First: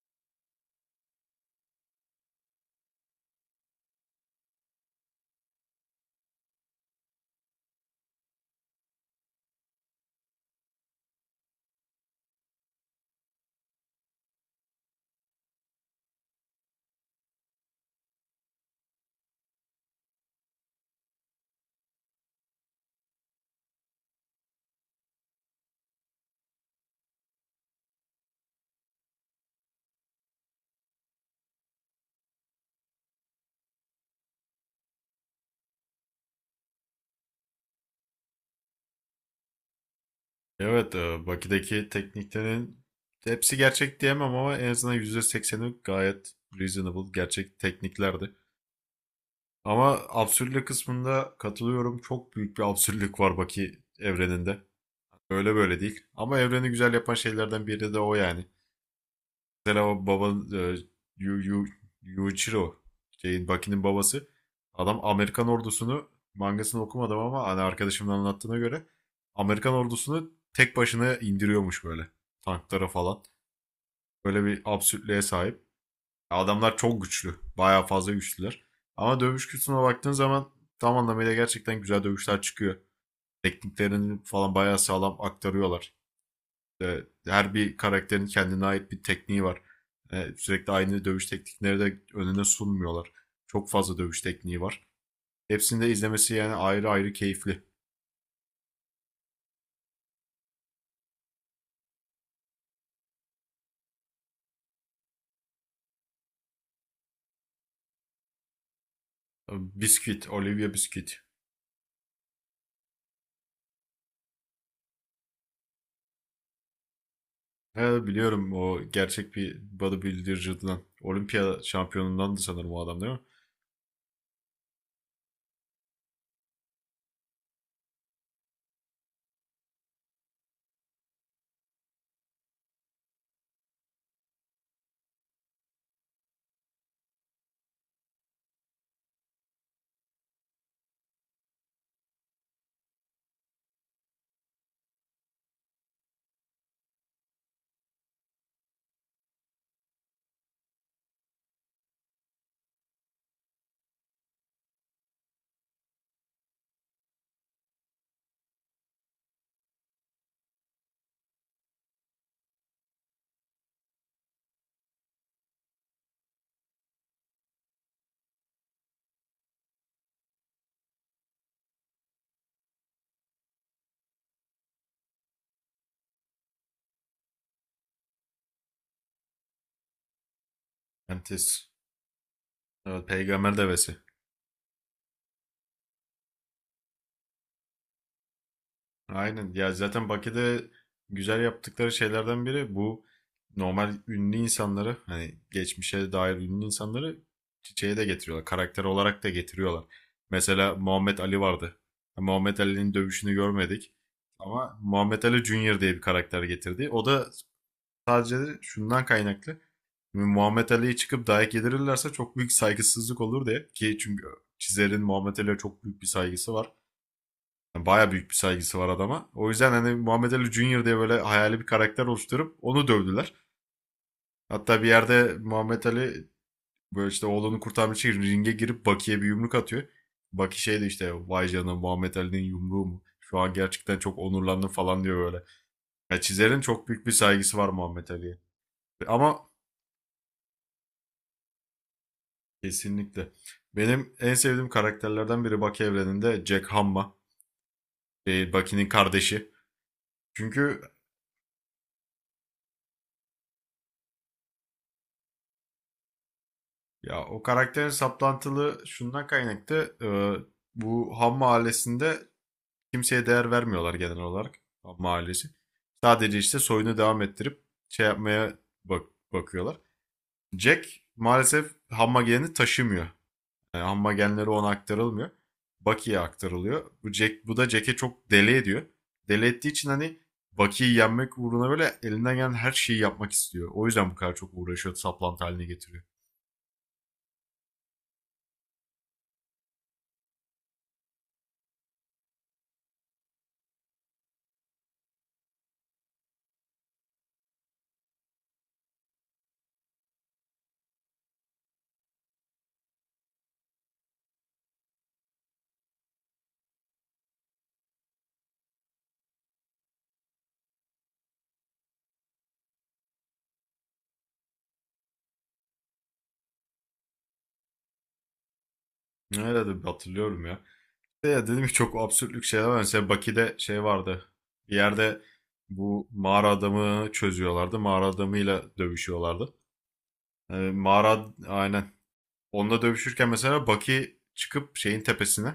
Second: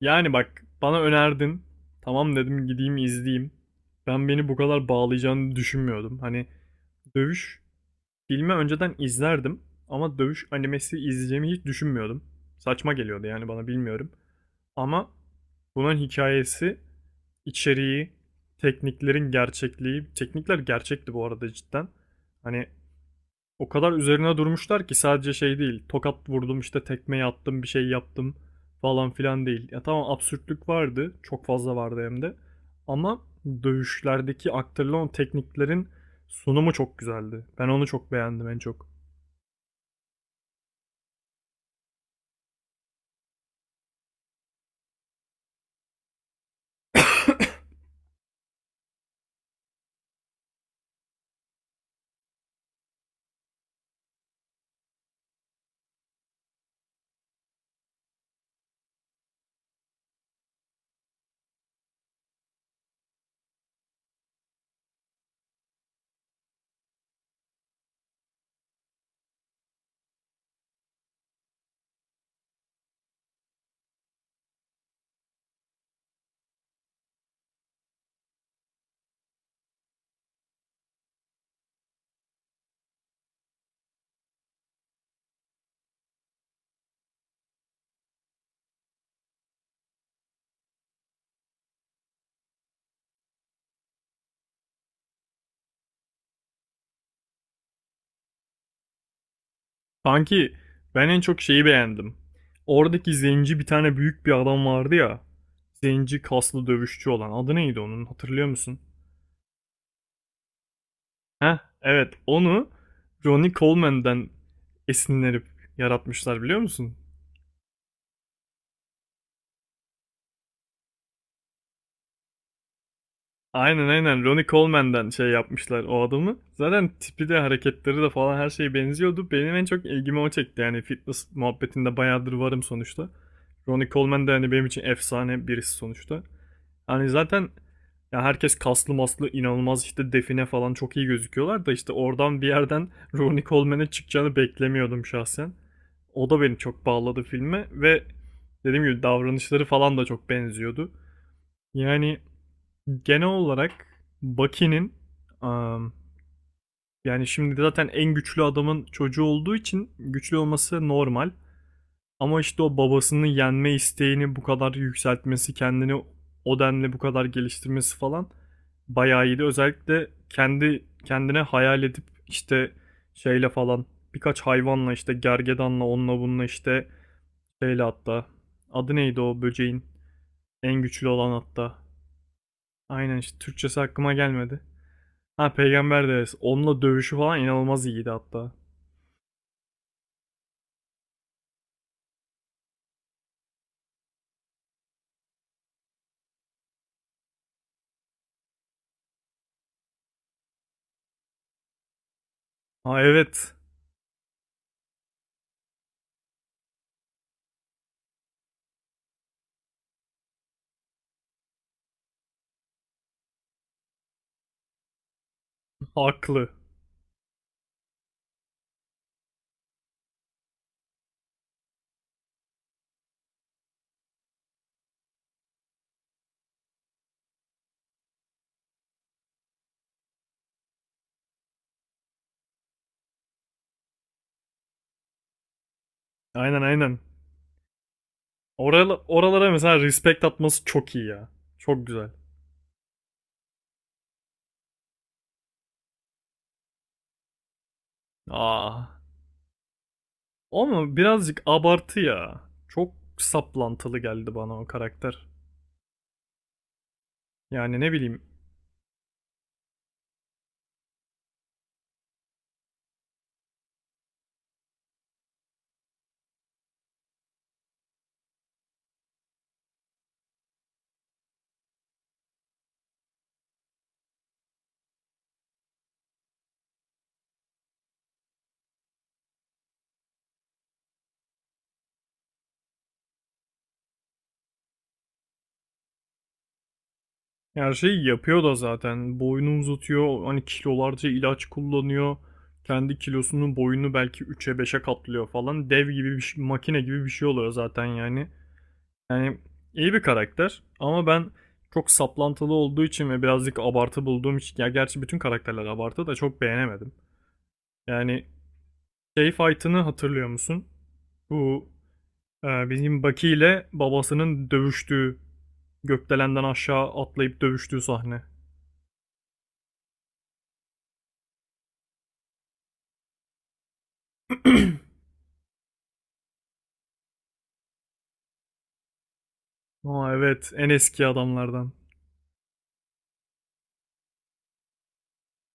Yani bak bana önerdin. Tamam dedim gideyim izleyeyim. Ben beni bu kadar bağlayacağını düşünmüyordum. Hani dövüş filmi önceden izlerdim ama dövüş animesi izleyeceğimi hiç düşünmüyordum. Saçma geliyordu yani bana bilmiyorum. Ama bunun hikayesi, içeriği, tekniklerin gerçekliği, teknikler gerçekti bu arada cidden. Hani o kadar üzerine durmuşlar ki sadece şey değil. Tokat vurdum işte tekmeyi attım bir şey yaptım falan filan değil. Ya tamam absürtlük vardı. Çok fazla vardı hem de. Ama dövüşlerdeki aktarılan tekniklerin sunumu çok güzeldi. Ben onu çok beğendim en çok. Evet, Baki'deki tekniklerin hepsi gerçek diyemem ama en azından %80'i gayet reasonable, gerçek tekniklerdi. Ama absürtlük kısmında katılıyorum. Çok büyük bir absürtlük var Baki evreninde. Öyle böyle değil. Ama evreni güzel yapan şeylerden biri de o yani. Mesela o babanın Yu, Yu, Yuichiro şeyin Baki'nin babası, adam Amerikan ordusunu, mangasını okumadım ama hani arkadaşımın anlattığına göre Amerikan ordusunu tek başına indiriyormuş, böyle tanklara falan. Böyle bir absürtlüğe sahip. Adamlar çok güçlü. Bayağı fazla güçlüler. Ama dövüş kültürüne baktığın zaman tam anlamıyla gerçekten güzel dövüşler çıkıyor. Tekniklerini falan bayağı sağlam aktarıyorlar. E, her bir karakterin kendine ait bir tekniği var. Sürekli aynı dövüş teknikleri de önüne sunmuyorlar. Çok fazla dövüş tekniği var. Hepsini de izlemesi yani ayrı ayrı keyifli. Sanki ben en çok şeyi beğendim. Oradaki zenci bir tane büyük bir adam vardı ya. Zenci kaslı dövüşçü olan. Adı neydi onun hatırlıyor musun? Biscuit, Olivia Biscuit. Heh, evet onu Ronnie Coleman'den esinlenip yaratmışlar biliyor musun? He, biliyorum, o gerçek bir bodybuilder'cıdan. Olimpiya şampiyonundan da sanırım o adam, değil mi? Aynen aynen, Ronnie Coleman'den şey yapmışlar o adamı. Zaten tipi de hareketleri de falan her şeye benziyordu. Benim en çok ilgimi o çekti yani fitness muhabbetinde bayağıdır varım sonuçta. Ronnie Coleman da hani benim için efsane birisi sonuçta. Yani zaten ya herkes kaslı maslı inanılmaz işte define falan çok iyi gözüküyorlar da işte oradan bir yerden Ronnie Coleman'e çıkacağını beklemiyordum şahsen. O da beni çok bağladı filme ve dediğim gibi davranışları falan da çok benziyordu. Yani genel olarak Bucky'nin am, yani şimdi zaten en güçlü adamın çocuğu olduğu için güçlü olması normal. Ama işte o babasını yenme isteğini bu kadar yükseltmesi, kendini o denli bu kadar geliştirmesi falan bayağı iyiydi. Özellikle kendi kendine hayal edip işte şeyle falan birkaç hayvanla işte gergedanla onunla bununla işte şeyle hatta adı neydi o böceğin en güçlü olan Antis. hatta. Evet, Aynen işte peygamber Türkçesi devesi. aklıma gelmedi. Ha, Peygamber Devesi. Onunla dövüşü falan inanılmaz iyiydi hatta. Aynen. Ya zaten Bakü'de güzel yaptıkları şeylerden biri bu, normal ünlü insanları, hani geçmişe dair ünlü insanları çiçeğe de getiriyorlar. Karakter olarak da getiriyorlar. Mesela Muhammed Ali vardı. Muhammed Ali'nin Ha, dövüşünü evet. görmedik. Ama Muhammed Ali Junior diye bir karakter getirdi. O da sadece şundan kaynaklı. Şimdi Muhammed Ali'yi çıkıp dayak yedirirlerse çok büyük saygısızlık olur diye. Ki çünkü çizerin Muhammed Ali'ye çok büyük bir Haklı. saygısı var. Yani baya büyük bir saygısı var adama. O yüzden hani Muhammed Ali Junior diye böyle hayali bir karakter oluşturup onu dövdüler. Hatta bir yerde Muhammed Ali böyle işte oğlunu kurtarmak için ringe girip Baki'ye bir yumruk atıyor. Baki şey de işte, vay canına, Muhammed Ali'nin yumruğu mu? Şu an gerçekten çok onurlandım falan diyor böyle. Ya çizerin Aynen çok aynen. büyük bir saygısı var Muhammed Ali'ye. Oral, Ama oralara mesela respect atması çok iyi ya. Çok güzel. kesinlikle. Benim en sevdiğim karakterlerden biri Baki evreninde Jack Hamma. Şey, Aa. Baki'nin kardeşi. Çünkü Ama birazcık abartı ya. Çok saplantılı geldi bana o karakter. ya o Yani karakterin ne bileyim. saplantılı şundan kaynaklı. Bu Ham mahallesinde kimseye değer vermiyorlar genel olarak. Ham mahallesi. Sadece işte soyunu devam ettirip şey yapmaya bak bakıyorlar. Jack maalesef Ham magenini taşımıyor. Amma genleri ona aktarılmıyor. Bucky'ye aktarılıyor. Jack, bu da Jack'e çok deli ediyor. Deli ettiği için hani Bucky'yi yenmek uğruna böyle elinden gelen her şeyi yapmak istiyor. O yüzden bu kadar çok uğraşıyor, saplantı haline getiriyor. Her şeyi yapıyor da zaten. Boyunu uzatıyor. Hani kilolarca ilaç kullanıyor. Kendi kilosunun boyunu belki üç'e beşe katlıyor falan. Dev gibi bir şey, makine gibi bir şey oluyor zaten yani. Yani iyi bir karakter ama ben çok saplantılı olduğu için ve birazcık abartı bulduğum için, ya gerçi bütün karakterler abartı, da çok beğenemedim. Yani şey fight'ını hatırlıyor musun? Bu Bizim Baki ile babasının dövüştüğü gökdelenden aşağı atlayıp dövüştüğü sahne. Nerede hatırlıyorum ya. De ya dedim ki çok absürtlük şeyler var. Mesela Baki'de şey vardı. Bir yerde bu mağara adamı çözüyorlardı. Mağara adamıyla dövüşüyorlardı. Aa, evet, en eski Mağara adamlardan. aynen. Onunla dövüşürken mesela Baki çıkıp şeyin tepesine.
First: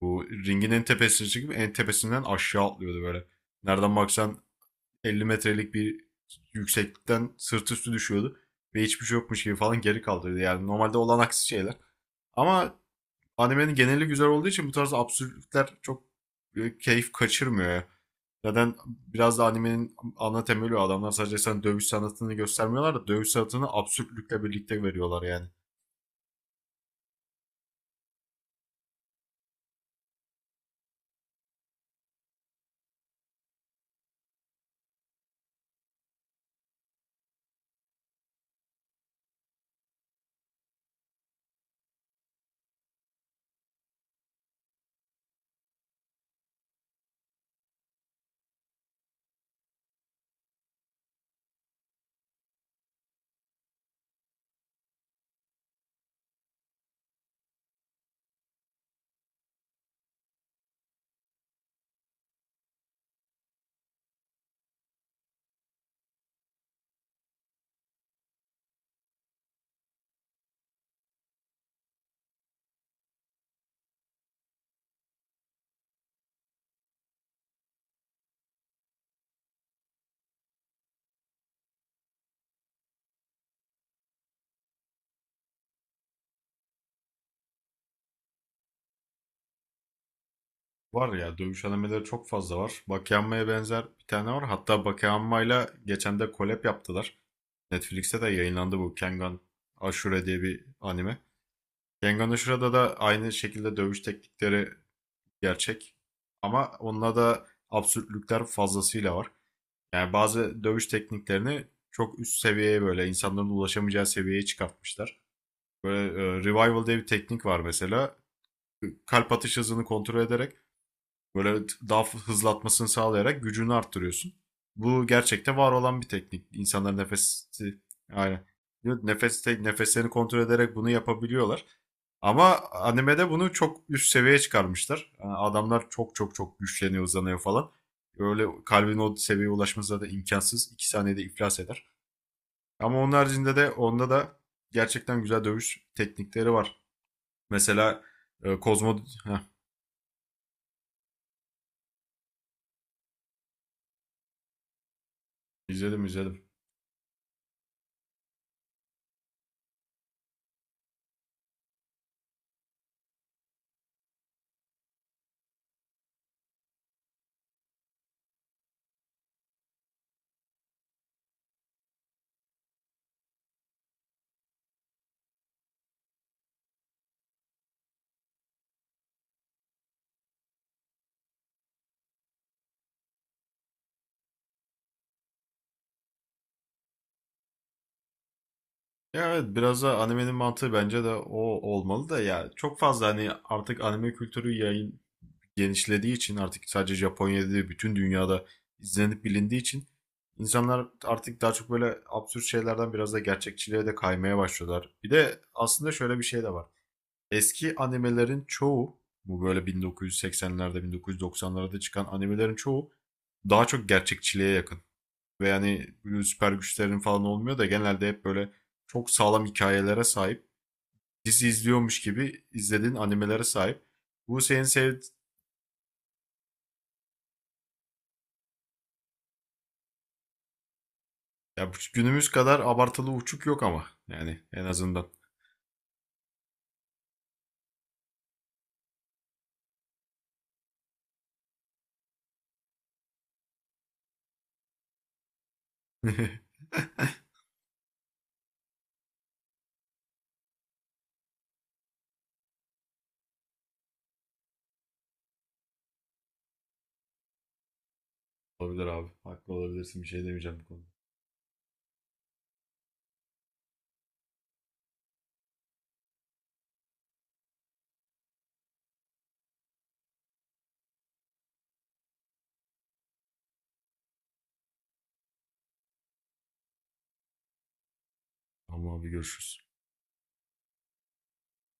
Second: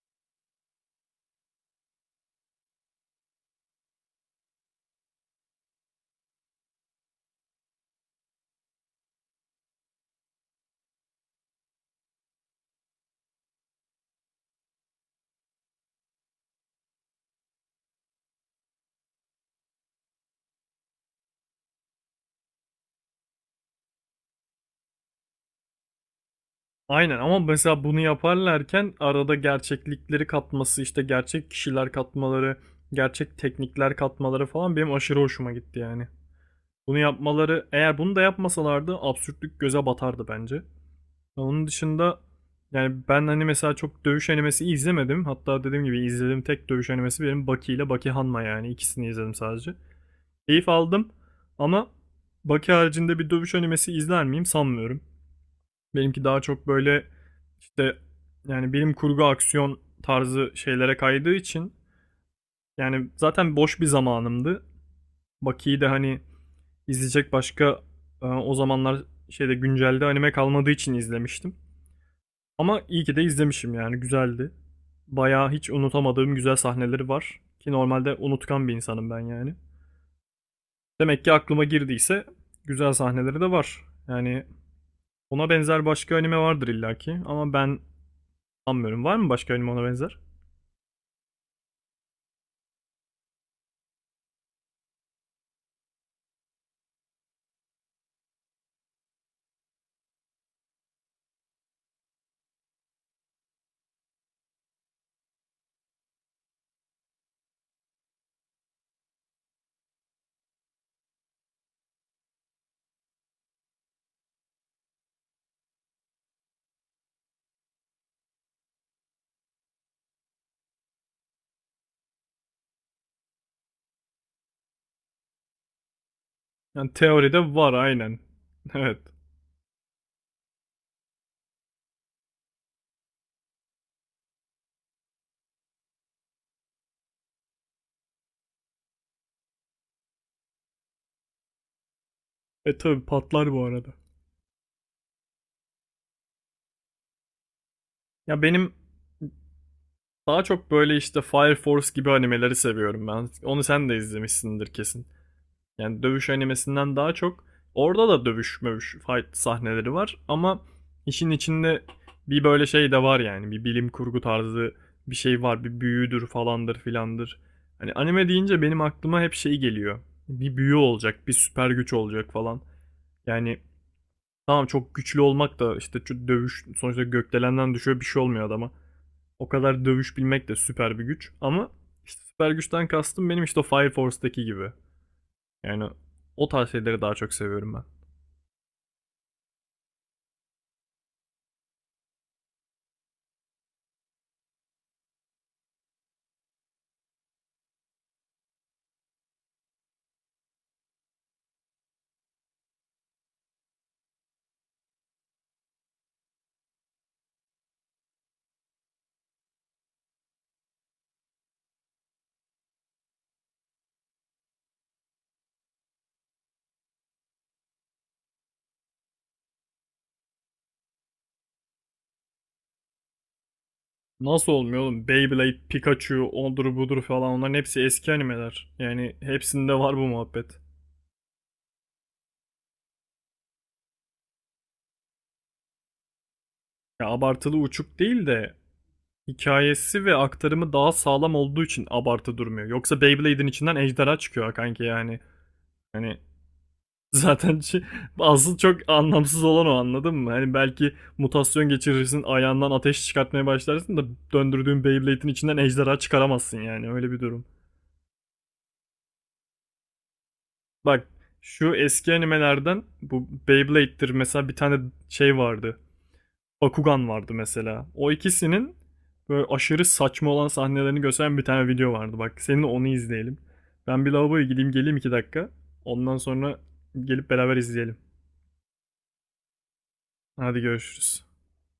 Bu ringin en tepesine çıkıp en tepesinden aşağı atlıyordu böyle. Nereden baksan 50 metrelik bir yükseklikten sırt üstü düşüyordu. Ve hiçbir şey yokmuş gibi falan geri kaldırıyordu. Yani normalde olan aksi şeyler. Ama animenin geneli güzel olduğu için bu tarz absürtlükler çok keyif kaçırmıyor ya. Zaten biraz da animenin ana temeli o. Adamlar sadece sen dövüş sanatını göstermiyorlar da dövüş sanatını absürtlükle birlikte veriyorlar yani. Aynen, ama mesela bunu yaparlarken arada gerçeklikleri katması, işte gerçek kişiler katmaları, gerçek teknikler katmaları falan benim aşırı hoşuma gitti yani. Bunu yapmaları, eğer bunu da yapmasalardı absürtlük göze batardı bence. Onun dışında yani ben hani mesela çok dövüş animesi izlemedim. Hatta dediğim gibi izlediğim tek dövüş animesi benim Baki ile Baki Hanma, yani ikisini izledim sadece. Keyif aldım ama Baki haricinde bir dövüş animesi izler miyim sanmıyorum. Benimki daha çok böyle işte yani bilim kurgu aksiyon tarzı şeylere kaydığı için, yani zaten boş bir zamanımdı. Baki'yi de hani izleyecek başka o zamanlar şeyde güncelde anime kalmadığı için izlemiştim. Ama iyi ki de izlemişim, yani güzeldi. Bayağı hiç unutamadığım güzel sahneleri var. Ki normalde unutkan bir insanım ben yani. Demek ki aklıma girdiyse güzel sahneleri de var. Yani ona benzer başka anime vardır illaki ama ben sanmıyorum. Var mı başka anime ona benzer? Var ya, dövüş animeleri çok fazla var. Bakeyanma'ya benzer bir tane var. Hatta Bakeyanma'yla geçen de collab yaptılar. Netflix'te de yayınlandı, bu Kengan Ashura diye bir anime. Kengan Ashura'da da aynı şekilde dövüş teknikleri gerçek. Ama onda da absürtlükler fazlasıyla var. Yani bazı dövüş tekniklerini çok üst seviyeye, böyle insanların ulaşamayacağı seviyeye çıkartmışlar. Böyle revival diye bir teknik var mesela. Kalp atış hızını kontrol ederek, böyle daha hızlatmasını sağlayarak gücünü arttırıyorsun. Bu gerçekte var olan bir teknik. Yani İnsanlar teoride var nefesi aynen. aynen. Evet. Nefeslerini kontrol ederek bunu yapabiliyorlar. Ama animede bunu çok üst seviyeye çıkarmışlar. Yani adamlar çok çok çok güçleniyor, uzanıyor falan. Öyle kalbin o seviyeye ulaşması da imkansız. 2 saniyede iflas eder. E Ama tabi onun patlar haricinde bu de arada. onda da gerçekten güzel dövüş teknikleri var. Mesela Ya benim Kozmo... Heh, daha çok böyle işte Fire Force gibi animeleri seviyorum ben. Onu sen de izlemişsindir kesin. Yani izledim, dövüş izledim. animesinden daha çok, orada da dövüş mövüş fight sahneleri var ama işin içinde bir böyle şey de var, yani bir bilim kurgu tarzı bir şey var, bir büyüdür falandır filandır. Hani anime deyince benim aklıma hep şey geliyor. Bir büyü olacak, bir süper güç olacak falan. Yani tamam, çok güçlü olmak da işte şu dövüş sonuçta, gökdelenden düşüyor bir şey olmuyor adama. O kadar dövüş bilmek de süper bir güç ama işte süper güçten kastım benim işte o Fire Force'daki gibi. Yani o tarz şeyleri daha çok seviyorum ben. Ya evet, biraz da animenin mantığı bence de o olmalı da, ya çok fazla, hani artık anime kültürü yayın genişlediği için, artık sadece Japonya'da değil bütün dünyada izlenip bilindiği için insanlar artık daha çok böyle absürt şeylerden biraz da gerçekçiliğe de kaymaya başlıyorlar. Bir de aslında şöyle bir şey de var. Eski animelerin çoğu, bu böyle 1980'lerde 1990'larda çıkan animelerin çoğu daha çok gerçekçiliğe yakın ve yani süper güçlerin falan olmuyor da genelde hep böyle çok sağlam hikayelere sahip. Dizi izliyormuş gibi izlediğin animelere sahip. Bu Nasıl senin olmuyor sev oğlum? Beyblade, Pikachu, ondur budur falan, onların hepsi eski animeler. Yani hepsinde var bu muhabbet. ya günümüz kadar abartılı uçuk yok ama yani en azından. Ya abartılı uçuk değil de hikayesi ve aktarımı daha sağlam olduğu için abartı durmuyor. Yoksa Beyblade'in içinden ejderha çıkıyor ha kanki yani. Hani zaten şey- asıl çok anlamsız olan o, anladın mı? Hani belki mutasyon geçirirsin ayağından ateş çıkartmaya başlarsın da döndürdüğün Beyblade'in içinden ejderha çıkaramazsın, yani öyle bir durum. Olabilir abi. Haklı olabilirsin. Bir şey demeyeceğim bu konuda. Bak, şu eski animelerden bu Beyblade'dir mesela, bir tane şey vardı. Bakugan vardı mesela. O ikisinin böyle aşırı saçma olan sahnelerini gösteren bir tane video vardı. Bak, seninle onu izleyelim. Ben bir lavaboya gideyim geleyim, 2 dakika. Ondan sonra gelip beraber izleyelim. Tamam abi, görüşürüz. Hadi görüşürüz.